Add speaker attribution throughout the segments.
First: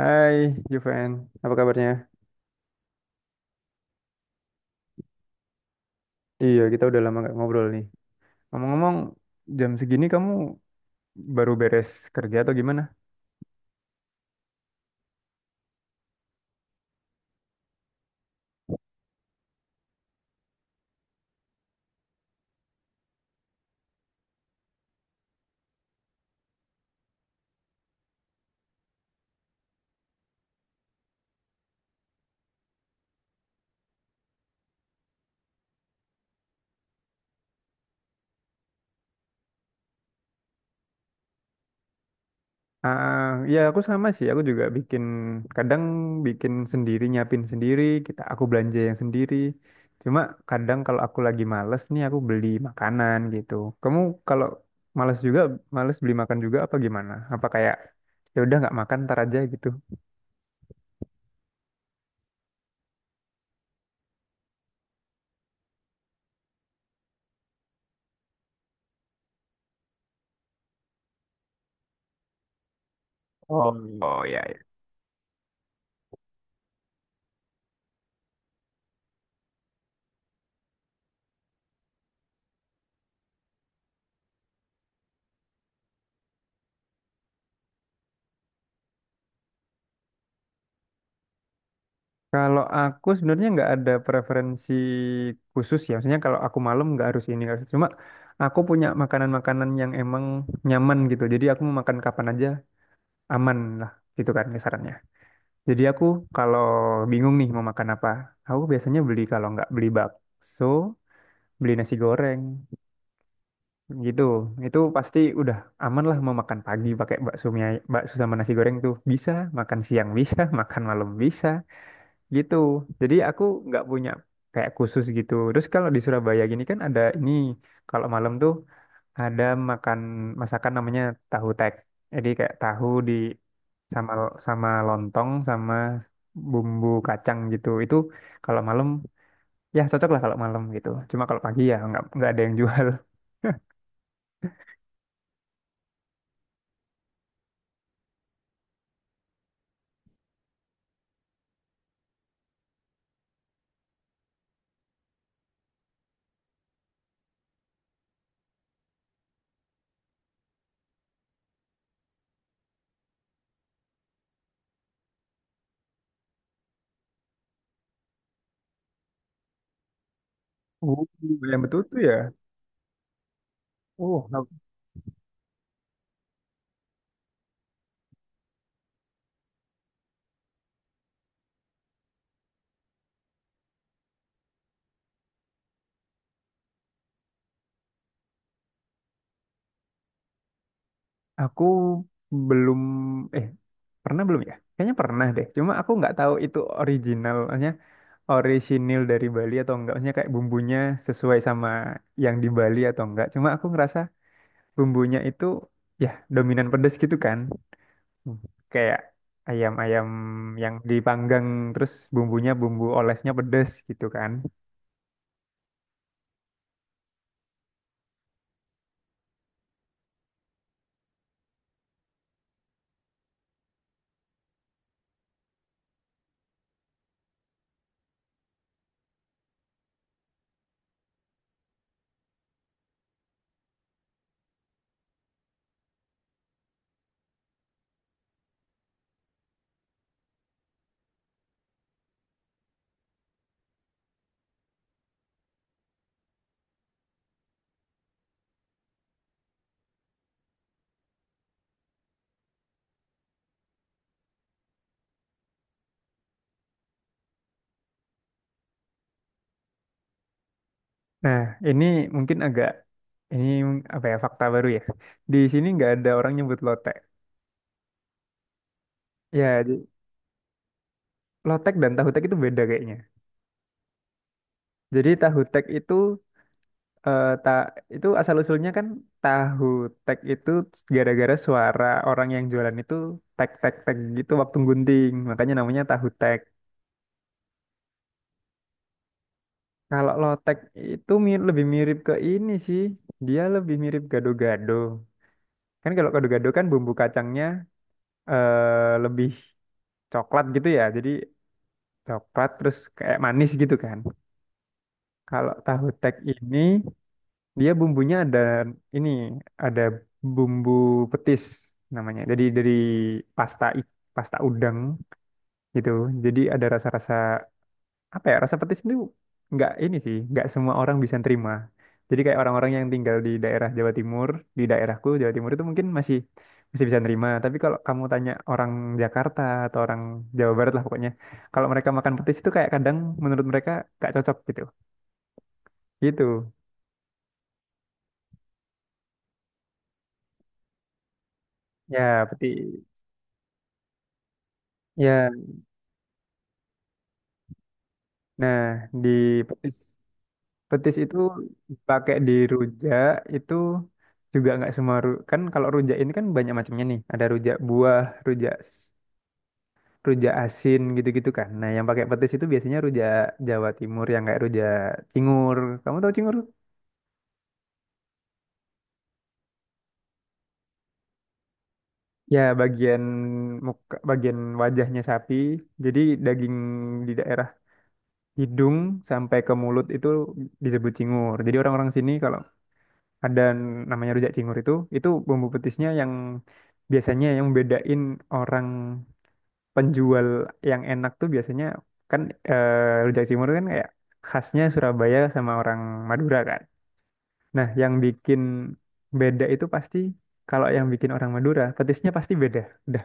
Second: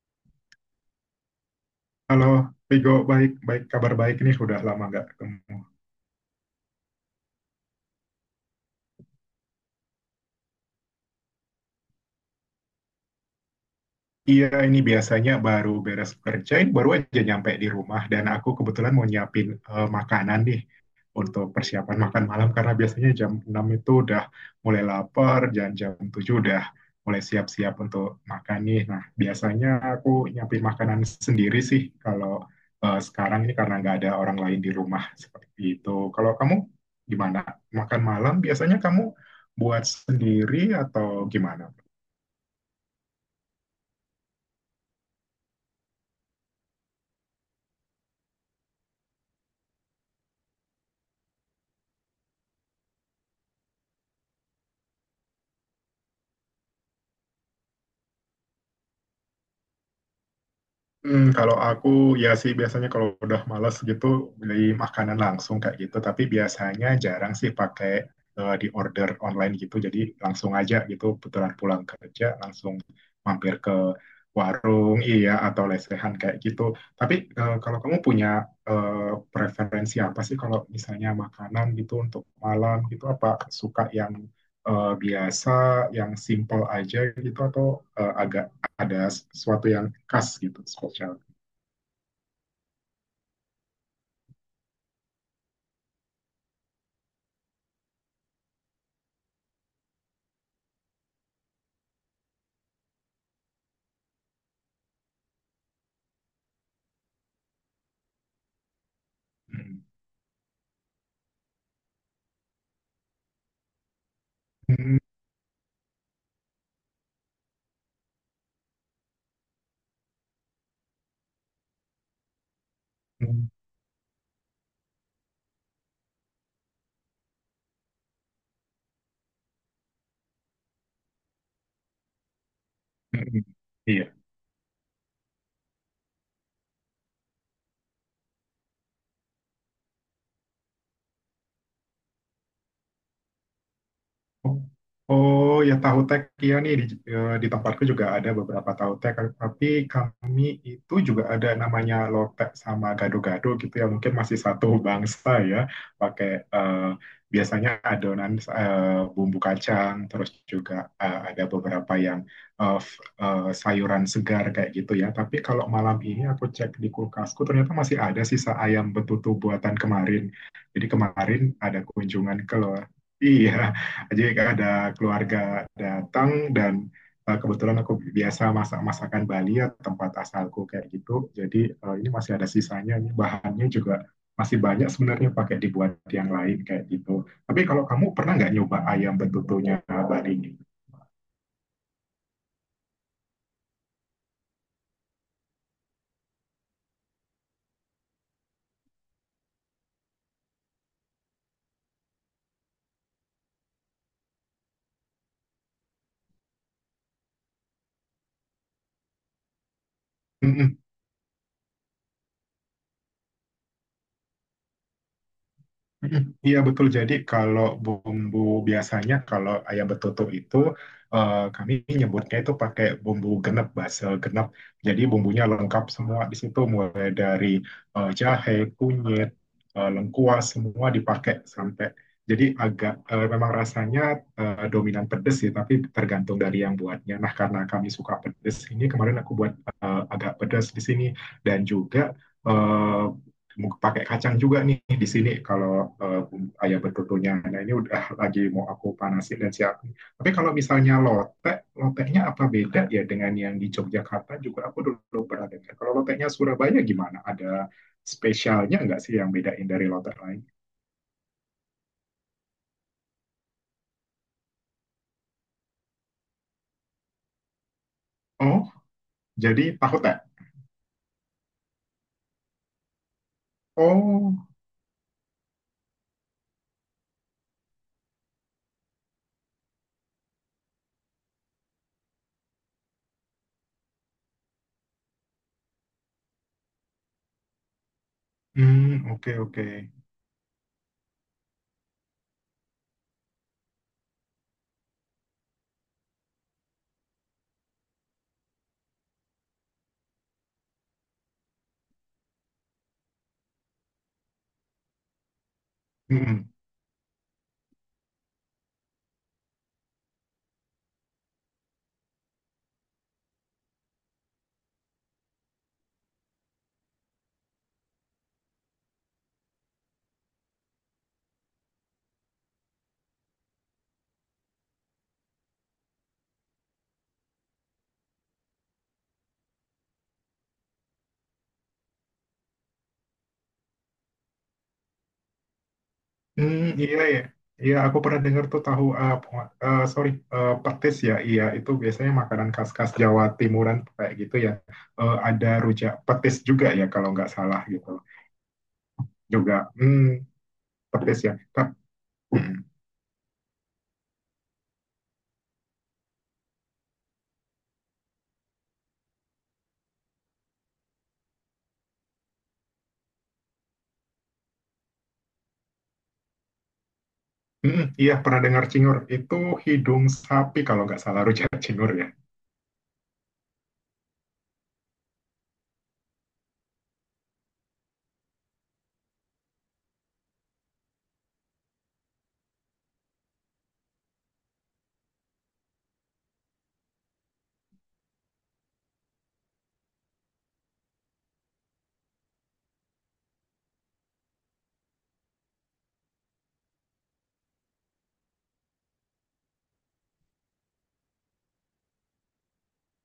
Speaker 1: Hai Juven, apa kabarnya?
Speaker 2: Halo, Vigo, baik, baik, kabar baik nih, udah lama nggak ketemu.
Speaker 1: Iya, kita udah lama nggak ngobrol nih. Ngomong-ngomong, jam segini kamu baru beres kerja atau gimana?
Speaker 2: Iya, ini biasanya baru beres kerja, ini baru aja nyampe di rumah dan aku kebetulan mau nyiapin makanan nih untuk persiapan makan malam karena biasanya jam 6 itu udah mulai lapar dan jam 7 udah mulai siap-siap untuk makan nih. Nah, biasanya aku nyiapin makanan sendiri sih kalau sekarang ini karena nggak ada orang lain di rumah seperti itu. Kalau kamu gimana? Makan malam biasanya kamu buat sendiri atau gimana?
Speaker 1: Ah, ya aku sama sih, aku juga bikin, kadang bikin sendiri, nyiapin sendiri, aku belanja yang sendiri. Cuma kadang kalau aku lagi males nih, aku beli makanan gitu. Kamu kalau males juga, males beli makan juga apa gimana? Apa kayak, ya udah nggak makan ntar aja gitu?
Speaker 2: Kalau aku ya sih biasanya kalau udah malas gitu beli makanan langsung kayak gitu. Tapi biasanya jarang sih pakai di order online gitu. Jadi langsung aja gitu puteran pulang kerja langsung mampir ke
Speaker 1: Oh, oh ya ya.
Speaker 2: warung iya atau lesehan kayak gitu. Tapi kalau kamu punya preferensi apa sih kalau misalnya makanan gitu untuk malam gitu apa suka yang biasa, yang simple aja gitu atau agak ada sesuatu yang khas gitu spesial.
Speaker 1: Kalau aku sebenarnya nggak ada preferensi khusus ya. Maksudnya kalau aku malam nggak harus ini, nggak harus- cuma aku punya makanan-makanan yang emang nyaman gitu. Jadi aku mau makan kapan aja aman lah. Gitu kan ya sarannya. Jadi aku kalau bingung nih mau makan apa, aku biasanya beli kalau nggak
Speaker 2: Hmm.
Speaker 1: beli bakso, beli nasi goreng gitu. Itu
Speaker 2: Hmm.
Speaker 1: pasti udah aman lah. Mau makan pagi pakai bakso, bakso sama nasi goreng tuh bisa, makan siang bisa, makan malam bisa gitu. Jadi aku nggak punya kayak khusus gitu. Terus kalau di Surabaya gini kan ada ini, kalau malam tuh ada makan masakan namanya tahu tek. Jadi kayak tahu di
Speaker 2: Hmm.
Speaker 1: sama
Speaker 2: Iya.
Speaker 1: sama lontong sama bumbu kacang gitu. Itu kalau malam ya cocok lah kalau malam gitu, cuma kalau pagi ya nggak ada yang jual.
Speaker 2: Oh, oh ya tahu tek ya nih di tempatku juga ada beberapa tahu tek tapi kami itu juga ada namanya lotek sama gado-gado gitu ya mungkin masih satu bangsa ya pakai eh, biasanya adonan bumbu kacang terus juga ada beberapa yang sayuran segar kayak gitu ya tapi kalau malam ini aku cek di kulkasku ternyata masih ada sisa ayam betutu buatan kemarin jadi
Speaker 1: Oh,
Speaker 2: kemarin
Speaker 1: yang
Speaker 2: ada
Speaker 1: betul tuh ya.
Speaker 2: kunjungan ke. Iya, jadi
Speaker 1: Oh, nah,
Speaker 2: ada keluarga datang dan kebetulan aku biasa masak masakan Bali ya tempat asalku kayak gitu. Jadi ini masih ada sisanya, ini bahannya juga masih banyak sebenarnya pakai dibuat yang lain kayak gitu. Tapi kalau kamu pernah nggak nyoba ayam betutunya Bali ini?
Speaker 1: aku belum eh pernah belum ya? Kayaknya pernah deh. Cuma aku nggak tahu itu orisinil dari Bali atau enggak, maksudnya kayak bumbunya sesuai sama yang di Bali atau enggak. Cuma aku ngerasa bumbunya itu ya dominan pedes gitu kan. Hmm. Kayak ayam-ayam yang
Speaker 2: Mm-mm.
Speaker 1: dipanggang terus bumbu olesnya pedes gitu kan.
Speaker 2: Mm-mm. Iya betul. Jadi kalau bumbu biasanya kalau ayam betutuk itu kami nyebutnya itu pakai bumbu genep, basel genep. Jadi bumbunya lengkap semua di situ mulai dari jahe, kunyit, lengkuas semua dipakai sampai. Jadi agak memang rasanya dominan pedes sih, tapi tergantung dari yang buatnya. Nah karena kami suka pedes, ini kemarin aku buat agak pedes di sini dan juga eh, pakai kacang juga nih di sini kalau uh, ayam betutunya. Nah ini udah lagi mau aku panasin dan siapin. Tapi kalau misalnya lotek, loteknya apa beda ya dengan yang di Yogyakarta juga aku dulu pernah dengar. Kalau loteknya Surabaya gimana? Ada spesialnya nggak sih yang bedain dari lotek lain?
Speaker 1: Nah, ini mungkin agak ini, apa ya, fakta baru ya, di sini nggak ada orang nyebut lotek
Speaker 2: Oh,
Speaker 1: ya.
Speaker 2: jadi tahu tak?
Speaker 1: Lotek dan tahu tek itu beda kayaknya.
Speaker 2: Oh,
Speaker 1: Jadi tahu tek itu, eh ta itu asal usulnya kan, tahu tek itu gara-gara suara orang yang jualan itu tek tek tek gitu waktu gunting, makanya namanya tahu tek.
Speaker 2: hmm, oke, oke.
Speaker 1: Kalau lotek itu lebih mirip ke ini sih, dia lebih mirip gado-gado kan. Kalau gado-gado kan bumbu kacangnya lebih coklat gitu ya, jadi coklat terus kayak manis gitu kan. Kalau tahu tek
Speaker 2: Hmm, hmm.
Speaker 1: ini, dia bumbunya ada ini, ada bumbu petis namanya. Jadi dari pasta i- pasta udang gitu. Jadi ada rasa-rasa, apa ya? Rasa petis itu nggak ini sih, nggak semua orang bisa terima. Jadi kayak orang-orang yang tinggal di daerah Jawa Timur, di daerahku Jawa Timur itu mungkin masih masih bisa nerima. Tapi kalau kamu tanya orang Jakarta atau orang Jawa Barat lah pokoknya, kalau mereka makan petis itu kayak kadang menurut mereka nggak cocok gitu. Gitu.
Speaker 2: Hmm, iya ya. Iya, aku pernah dengar tuh tahu sorry petis ya. Iya, itu biasanya
Speaker 1: Ya,
Speaker 2: makanan
Speaker 1: petis.
Speaker 2: khas-khas Jawa Timuran kayak gitu ya. Eh,
Speaker 1: Ya.
Speaker 2: ada rujak petis juga ya kalau nggak salah gitu.
Speaker 1: Nah, di
Speaker 2: Juga
Speaker 1: petis, petis itu
Speaker 2: petis ya.
Speaker 1: pakai di
Speaker 2: Hmm,
Speaker 1: rujak itu juga nggak semua kan. Kalau rujak ini kan banyak macamnya nih. Ada rujak buah, rujak s- rujak asin gitu-gitu kan. Nah, yang pakai petis itu biasanya rujak Jawa Timur yang kayak rujak cingur. Kamu tahu cingur?
Speaker 2: hmm, iya pernah dengar cingur. Itu hidung sapi kalau nggak salah rujak cingur ya.
Speaker 1: Ya, bagian muka, bagian wajahnya sapi. Jadi daging di daerah hidung sampai ke mulut itu disebut cingur. Jadi orang-orang sini kalau ada namanya rujak cingur itu bumbu petisnya yang biasanya yang bedain orang penjual yang enak tuh biasanya kan. Rujak cingur kan kayak khasnya Surabaya sama orang Madura kan. Nah, yang bikin beda itu pasti kalau yang bikin orang Madura, petisnya pasti beda udah.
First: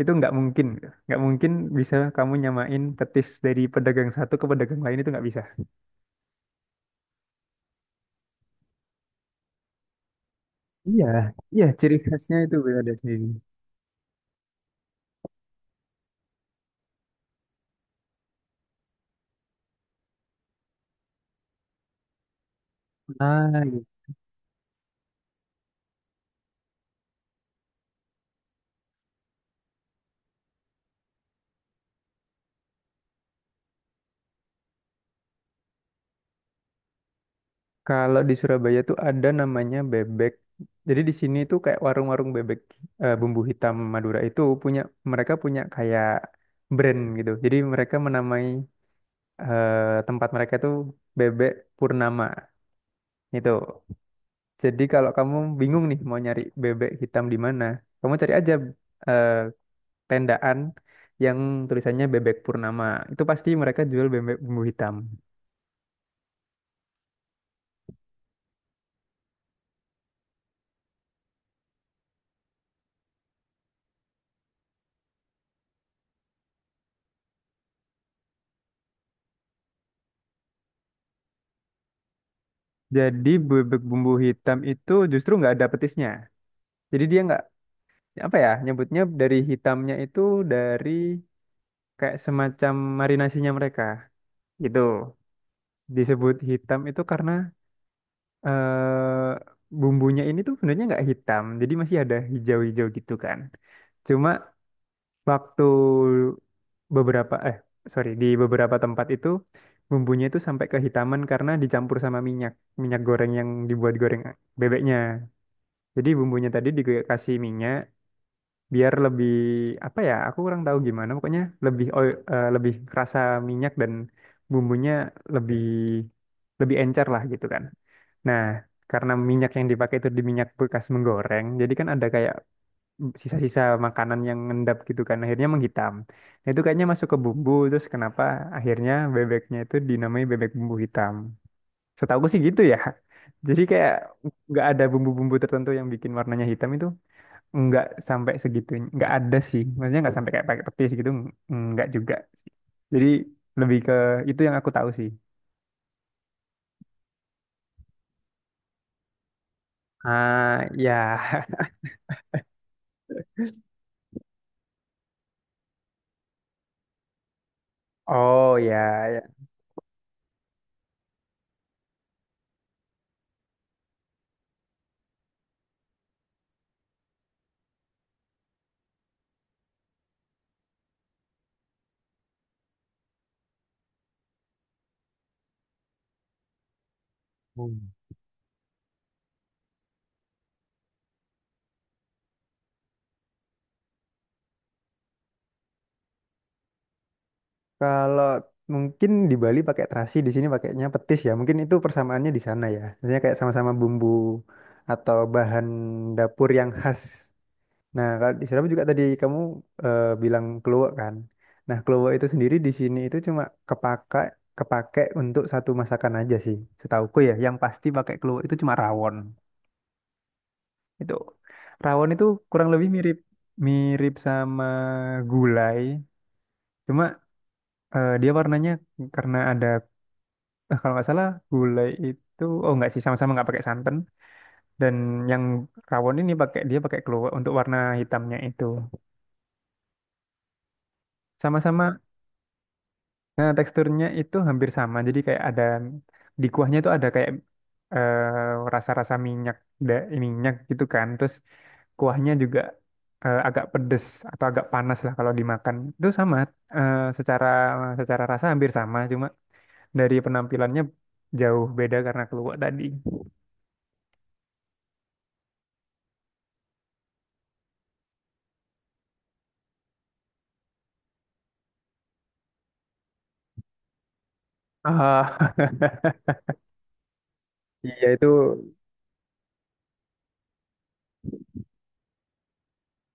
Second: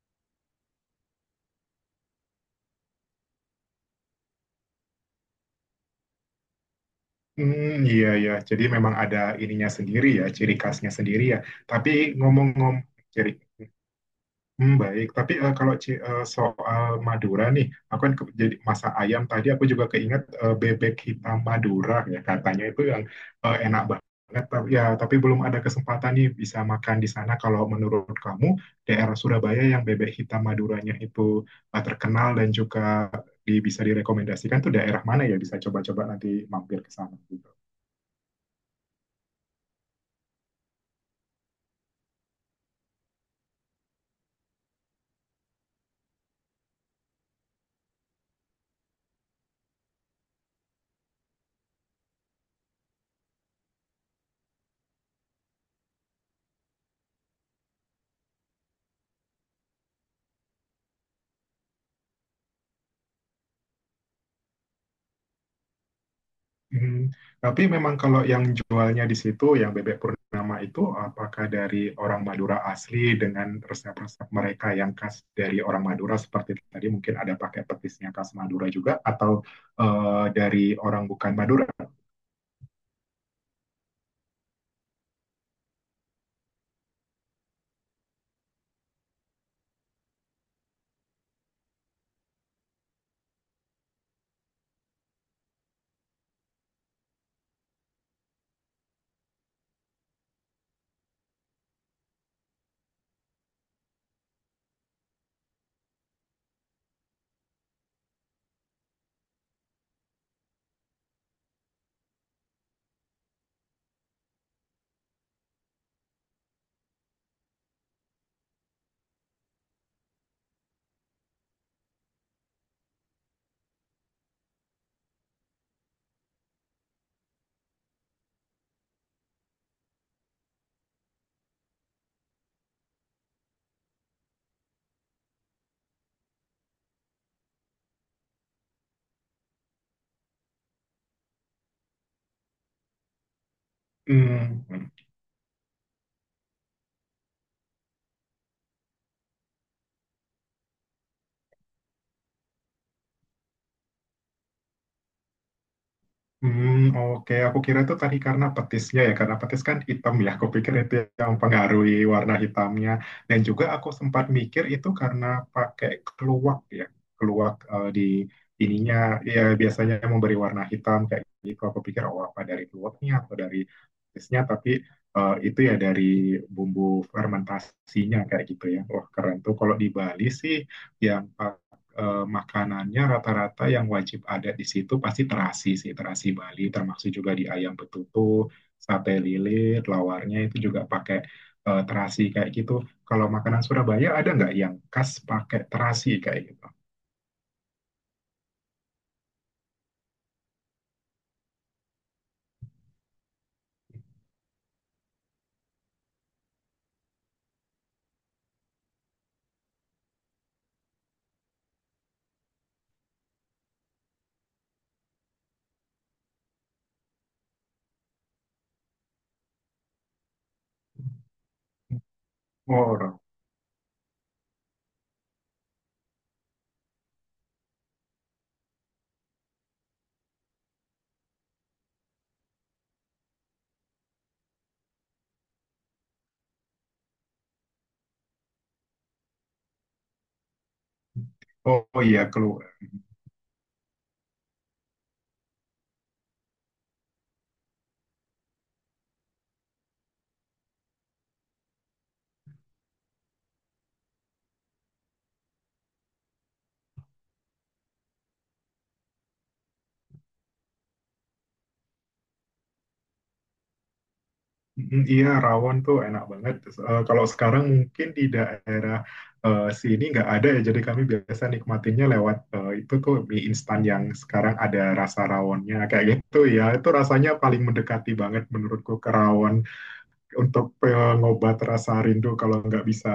Speaker 1: Itu nggak mungkin, nggak mungkin bisa kamu nyamain petis dari pedagang satu ke pedagang lain, itu nggak bisa.
Speaker 2: Hmm, iya ya. Jadi memang ada ininya sendiri ya, ciri khasnya
Speaker 1: Iya,
Speaker 2: sendiri ya.
Speaker 1: iya,
Speaker 2: Tapi
Speaker 1: ciri khasnya, khasnya itu
Speaker 2: ngomong-ngomong
Speaker 1: beda sendiri.
Speaker 2: ciri. Hmm, baik, tapi kalau soal Madura nih, aku kan jadi masak ayam tadi aku juga keinget bebek hitam Madura ya katanya itu yang
Speaker 1: Nah,
Speaker 2: enak banget. Tapi ya, tapi belum ada kesempatan nih bisa makan di sana. Kalau menurut kamu daerah Surabaya yang bebek hitam Maduranya itu terkenal dan juga bisa direkomendasikan tuh daerah mana ya bisa coba-coba nanti mampir ke sana.
Speaker 1: kalau di Surabaya tuh ada namanya bebek. Jadi di sini tuh kayak warung-warung bebek bumbu hitam Madura itu punya, mereka punya kayak brand gitu. Jadi mereka menamai tempat mereka tuh bebek Purnama gitu. Jadi kalau kamu bingung nih mau nyari bebek hitam di mana, kamu cari aja eh, tendaan yang tulisannya bebek Purnama. Itu pasti mereka jual bebek bumbu hitam.
Speaker 2: Mhm. Tapi memang kalau yang jualnya di situ, yang bebek Purnama itu, apakah dari orang Madura asli dengan resep-resep mereka yang khas dari orang Madura seperti tadi mungkin ada pakai petisnya khas Madura juga, atau dari orang bukan Madura?
Speaker 1: Jadi bebek bumbu hitam itu justru nggak ada petisnya. Jadi dia nggak, apa ya nyebutnya, dari hitamnya itu dari kayak semacam marinasinya mereka gitu. Disebut hitam itu karena eh bumbunya ini tuh sebenarnya nggak hitam, jadi masih ada hijau-hijau gitu kan. Cuma waktu beberapa, sorry, di beberapa tempat itu bumbunya itu sampai kehitaman karena dicampur sama minyak, minyak goreng yang dibuat goreng bebeknya. Jadi bumbunya tadi dikasih minyak biar lebih, apa ya, aku kurang tahu gimana pokoknya lebih lebih kerasa minyak, dan bumbunya lebih lebih encer lah gitu kan. Nah, karena minyak yang dipakai itu di minyak bekas menggoreng, jadi kan ada kayak sisa-sisa makanan yang ngendap gitu kan, akhirnya menghitam. Nah, itu kayaknya masuk ke bumbu, terus kenapa akhirnya bebeknya itu dinamai bebek bumbu hitam. Setahuku sih gitu ya. Jadi kayak nggak ada
Speaker 2: Hmm.
Speaker 1: bumbu-bumbu tertentu yang bikin warnanya hitam itu, nggak sampai segitu, nggak ada sih, maksudnya nggak sampai kayak pakai petis gitu, nggak juga sih. Jadi lebih ke itu yang aku tahu sih.
Speaker 2: Hmm, oke. Aku kira itu tadi karena petisnya ya, karena petis kan hitam ya. Aku
Speaker 1: Ah,
Speaker 2: pikir itu
Speaker 1: ya.
Speaker 2: yang mempengaruhi warna hitamnya. Dan juga aku sempat mikir itu karena pakai keluak ya, keluak di
Speaker 1: Oh ya
Speaker 2: ininya
Speaker 1: ya.
Speaker 2: ya biasanya memberi warna hitam kayak gitu. Aku pikir oh apa dari keluaknya atau dari petisnya, tapi itu ya dari bumbu fermentasinya kayak gitu ya. Wah keren tuh. Kalau di Bali sih yang makanannya rata-rata yang wajib ada di situ pasti terasi sih, terasi Bali, termasuk juga di ayam
Speaker 1: Hmm.
Speaker 2: betutu, sate lilit, lawarnya itu juga pakai terasi kayak gitu. Kalau makanan Surabaya ada nggak yang khas pakai terasi kayak gitu?
Speaker 1: Kalau mungkin di Bali pakai terasi, di sini pakainya petis ya, mungkin itu persamaannya di sana ya, maksudnya kayak sama-sama bumbu atau bahan dapur yang khas. Nah, kalau di Surabaya juga tadi kamu bilang keluak kan. Nah, keluak itu sendiri di sini itu cuma kepakai kepake untuk satu masakan aja sih. Setauku ya, yang pasti pakai keluak itu cuma rawon. Itu rawon itu kurang
Speaker 2: Oh,
Speaker 1: lebih mirip,
Speaker 2: orang.
Speaker 1: mirip sama gulai, cuma dia warnanya karena ada, kalau nggak salah gulai itu, oh nggak sih, sama-sama nggak pakai santan. Dan yang rawon ini dia pakai keluak untuk warna hitamnya itu.
Speaker 2: Oh,
Speaker 1: Sama-sama.
Speaker 2: oh iya.
Speaker 1: Nah, teksturnya itu hampir sama. Jadi kayak ada di kuahnya itu ada kayak rasa-rasa minyak, minyak gitu kan. Terus kuahnya juga agak pedes atau agak panas lah kalau dimakan. Itu sama secara secara rasa hampir sama, cuma dari penampilannya jauh beda karena keluak tadi.
Speaker 2: Mm, iya, rawon tuh enak banget. Kalau sekarang mungkin di daerah sini nggak ada ya, jadi kami biasa nikmatinya lewat itu tuh mie instan yang sekarang ada rasa
Speaker 1: Ah.
Speaker 2: rawonnya kayak gitu ya. Itu rasanya paling
Speaker 1: Iya
Speaker 2: mendekati
Speaker 1: itu.
Speaker 2: banget menurutku ke rawon untuk pengobat rasa rindu kalau nggak bisa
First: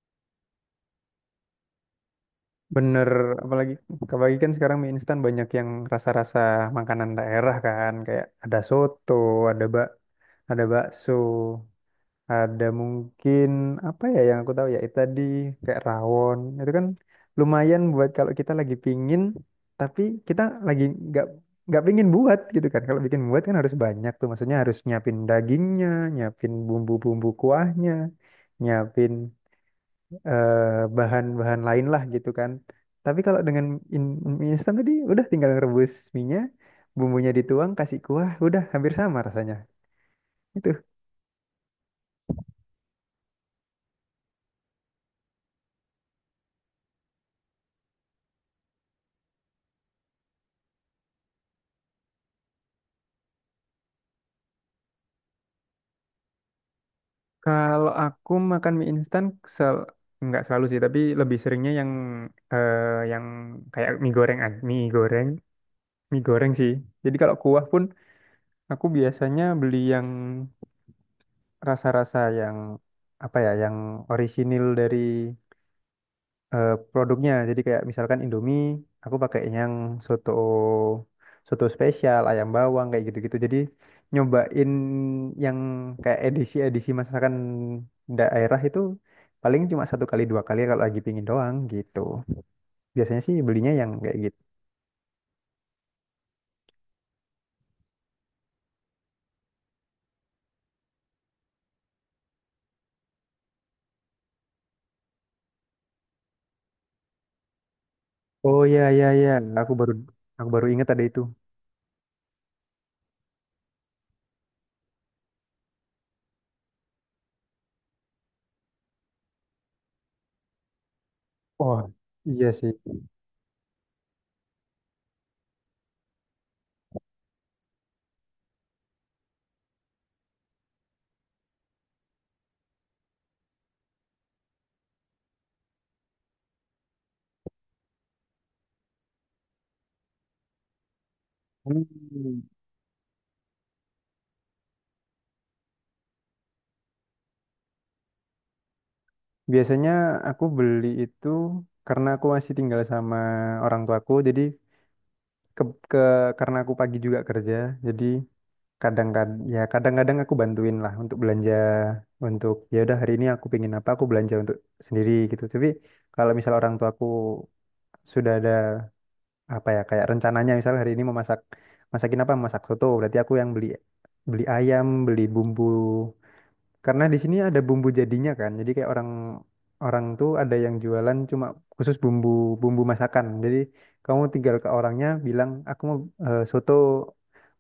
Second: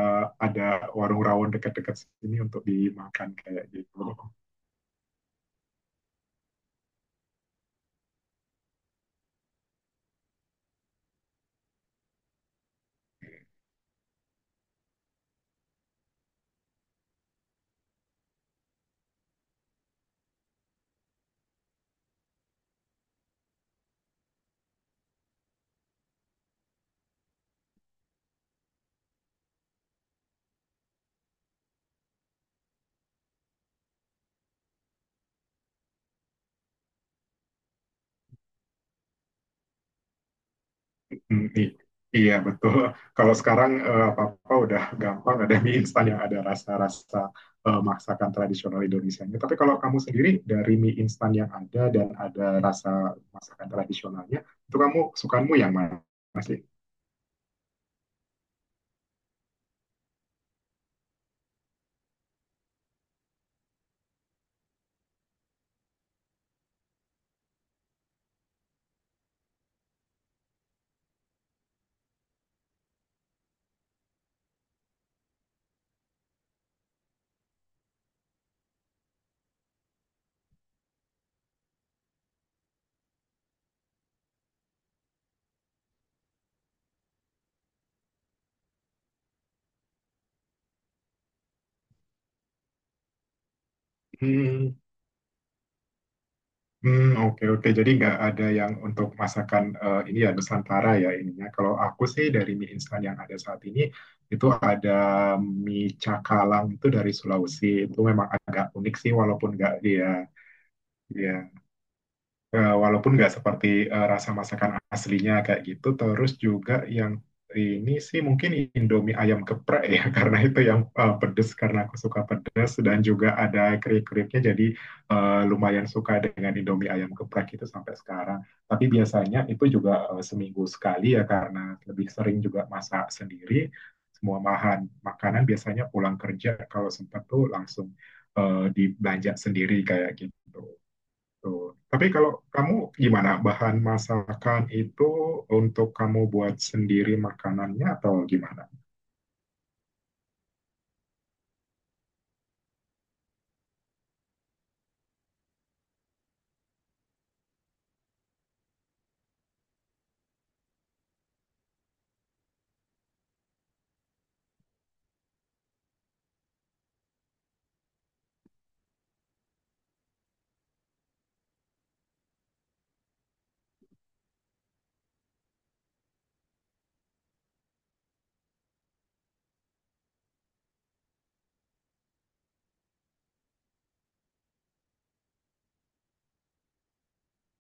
Speaker 2: ada warung rawon dekat-dekat sini untuk
Speaker 1: Bener,
Speaker 2: dimakan kayak
Speaker 1: apalagi
Speaker 2: gitu.
Speaker 1: apalagi kan sekarang mie instan banyak yang rasa-rasa makanan daerah kan, kayak ada soto, ada bak, ada bakso, ada mungkin, apa ya yang aku tahu ya itu tadi kayak rawon. Itu kan lumayan buat kalau kita lagi pingin tapi kita lagi nggak pingin buat gitu kan. Kalau bikin buat kan harus banyak tuh, maksudnya harus nyiapin dagingnya, nyiapin bumbu-bumbu kuahnya, nyiapin eh, bahan-bahan lain lah gitu kan. Tapi kalau dengan mie instan tadi udah tinggal ngerebus minyak, bumbunya dituang, kasih kuah, udah hampir sama rasanya. Itu.
Speaker 2: Hmm, iya betul. Kalau sekarang apa-apa udah gampang ada mie instan yang ada rasa-rasa masakan tradisional Indonesianya. Tapi kalau kamu sendiri dari mie instan yang ada dan ada rasa masakan tradisionalnya, itu kamu sukamu yang mana sih?
Speaker 1: Kalau aku makan mie instan, sel nggak selalu sih, tapi lebih seringnya yang eh, yang kayak mie goreng, ah, mie goreng sih. Jadi kalau kuah pun aku biasanya beli yang rasa-rasa yang, apa ya, yang orisinil dari produknya. Jadi kayak misalkan Indomie, aku pakai yang soto, soto spesial, ayam bawang kayak gitu-gitu. Jadi nyobain yang kayak edisi-edisi masakan daerah itu paling cuma satu kali dua kali kalau lagi pingin doang gitu. Biasanya sih belinya yang kayak gitu.
Speaker 2: Hmm, hmm, oke, oke. Jadi nggak ada yang untuk masakan ini ya Nusantara ya ininya. Kalau aku sih dari mie instan yang ada saat ini itu ada mie cakalang itu dari Sulawesi. Itu memang
Speaker 1: Oh
Speaker 2: agak
Speaker 1: ya
Speaker 2: unik
Speaker 1: ya
Speaker 2: sih
Speaker 1: ya,
Speaker 2: walaupun
Speaker 1: aku
Speaker 2: nggak
Speaker 1: baru
Speaker 2: dia,
Speaker 1: aku baru ingat ada itu.
Speaker 2: iya, walaupun nggak seperti rasa masakan aslinya kayak gitu, terus juga yang ini sih mungkin Indomie ayam geprek ya, karena itu yang pedes
Speaker 1: Oh
Speaker 2: karena aku suka
Speaker 1: iya sih.
Speaker 2: pedes dan juga ada keripik-keripiknya jadi lumayan suka dengan Indomie ayam geprek itu sampai sekarang. Tapi biasanya itu juga seminggu sekali ya karena lebih sering juga masak sendiri. Semua bahan makanan biasanya pulang kerja kalau sempat tuh langsung dibelanja sendiri kayak gitu. Betul. Tapi kalau
Speaker 1: Hmm.
Speaker 2: kamu gimana? Bahan masakan itu untuk kamu buat sendiri makanannya atau gimana?
Speaker 1: Biasanya aku beli itu karena aku masih tinggal sama orang tuaku, jadi ke, ke karena aku pagi juga kerja, jadi kadang-kadang ya, kadang-kadang aku bantuin lah untuk belanja. Untuk ya udah hari ini aku pengen apa, aku belanja untuk sendiri gitu. Tapi kalau misal orang tua aku sudah ada, apa ya, kayak rencananya misal hari ini mau masak, masakin apa, masak soto, berarti aku yang beli beli ayam, beli bumbu, karena di sini ada bumbu jadinya kan. Jadi kayak orang, orang tuh ada yang jualan cuma khusus bumbu, bumbu masakan. Jadi kamu tinggal ke orangnya bilang aku mau soto,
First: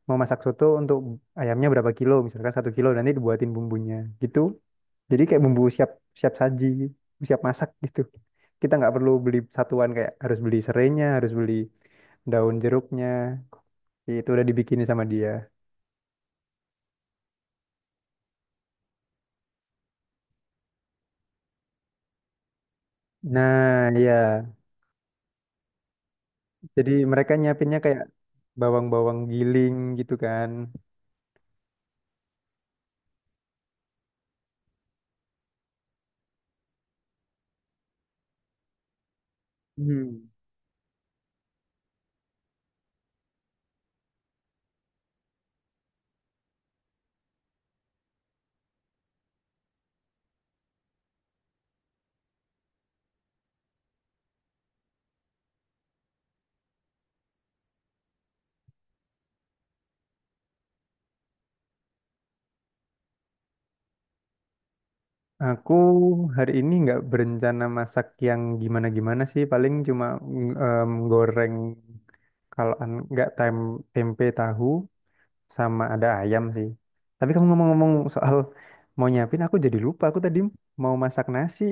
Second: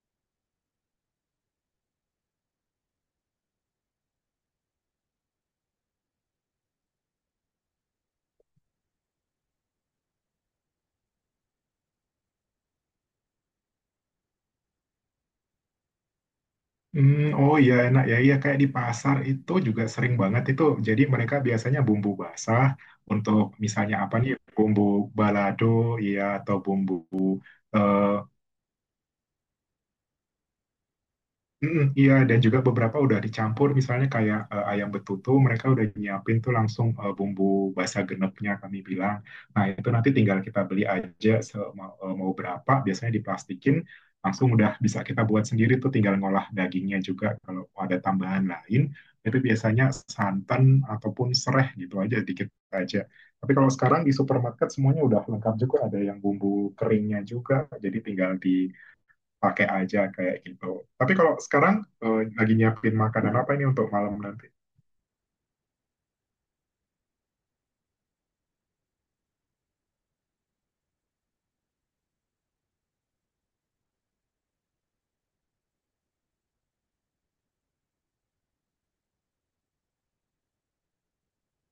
Speaker 1: mau masak soto, untuk ayamnya berapa kilo misalkan satu kilo nanti dibuatin bumbunya gitu. Jadi kayak bumbu siap, siap saji, siap masak gitu. Kita nggak perlu beli satuan kayak harus beli serainya, harus beli daun jeruknya. Itu udah dibikinin sama dia.
Speaker 2: Hmm, oh iya enak ya. Iya kayak di pasar itu juga sering banget itu. Jadi mereka biasanya bumbu basah untuk
Speaker 1: Nah,
Speaker 2: misalnya
Speaker 1: iya.
Speaker 2: apa nih? Bumbu balado, iya atau
Speaker 1: Jadi
Speaker 2: bumbu
Speaker 1: mereka nyiapinnya kayak
Speaker 2: eh,
Speaker 1: bawang-bawang giling gitu kan.
Speaker 2: Mm-mm, iya, dan juga beberapa udah dicampur, misalnya kayak ayam betutu, mereka udah nyiapin tuh langsung bumbu basa genepnya kami bilang. Nah, itu nanti
Speaker 1: Hmm.
Speaker 2: tinggal kita beli aja mau berapa, biasanya diplastikin, langsung udah bisa kita buat sendiri tuh tinggal ngolah dagingnya juga. Kalau ada tambahan lain, itu biasanya santan ataupun sereh gitu aja, dikit aja. Tapi kalau sekarang di supermarket semuanya udah lengkap juga, ada yang bumbu keringnya juga, jadi tinggal di pakai aja kayak gitu. Tapi kalau sekarang lagi nyiapin makanan apa ini untuk malam nanti?
Speaker 1: Aku hari ini nggak berencana masak yang gimana-gimana sih, paling cuma goreng, kalau nggak, tempe tahu sama ada ayam sih. Tapi kamu ngomong-ngomong soal mau nyiapin, aku jadi lupa. Aku tadi mau masak nasi.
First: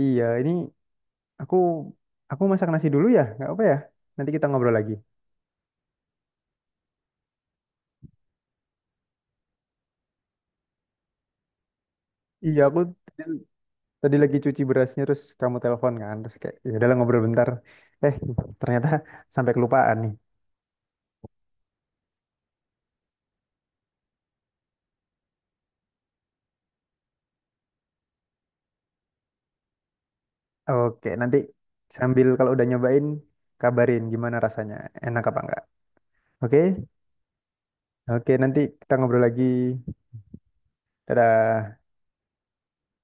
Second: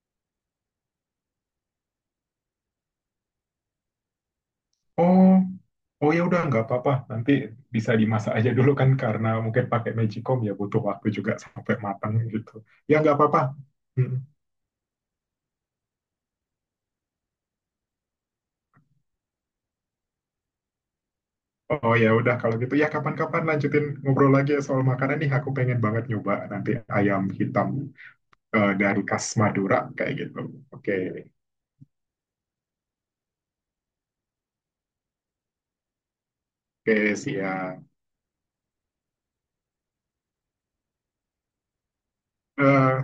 Speaker 1: Iya, ini, aku aku masak nasi dulu ya, nggak apa ya. Nanti kita ngobrol lagi.
Speaker 2: Oh, oh ya udah nggak apa-apa. Nanti bisa dimasak aja dulu kan karena mungkin pakai magicom ya butuh waktu juga sampai matang gitu.
Speaker 1: Iya, aku
Speaker 2: Ya nggak apa-apa.
Speaker 1: tadi
Speaker 2: Hmm.
Speaker 1: lagi cuci berasnya terus kamu telepon kan, terus kayak ya udahlah ngobrol bentar, eh ternyata sampai kelupaan nih.
Speaker 2: Oh ya udah kalau gitu ya kapan-kapan lanjutin ngobrol lagi ya soal makanan nih. Aku pengen banget nyoba nanti ayam hitam dari khas Madura kayak gitu. Oke,
Speaker 1: Oke, nanti sambil kalau udah nyobain, kabarin gimana rasanya, enak apa enggak. Oke.
Speaker 2: oke siap.
Speaker 1: Oke, nanti kita ngobrol lagi. Dadah.
Speaker 2: Eh,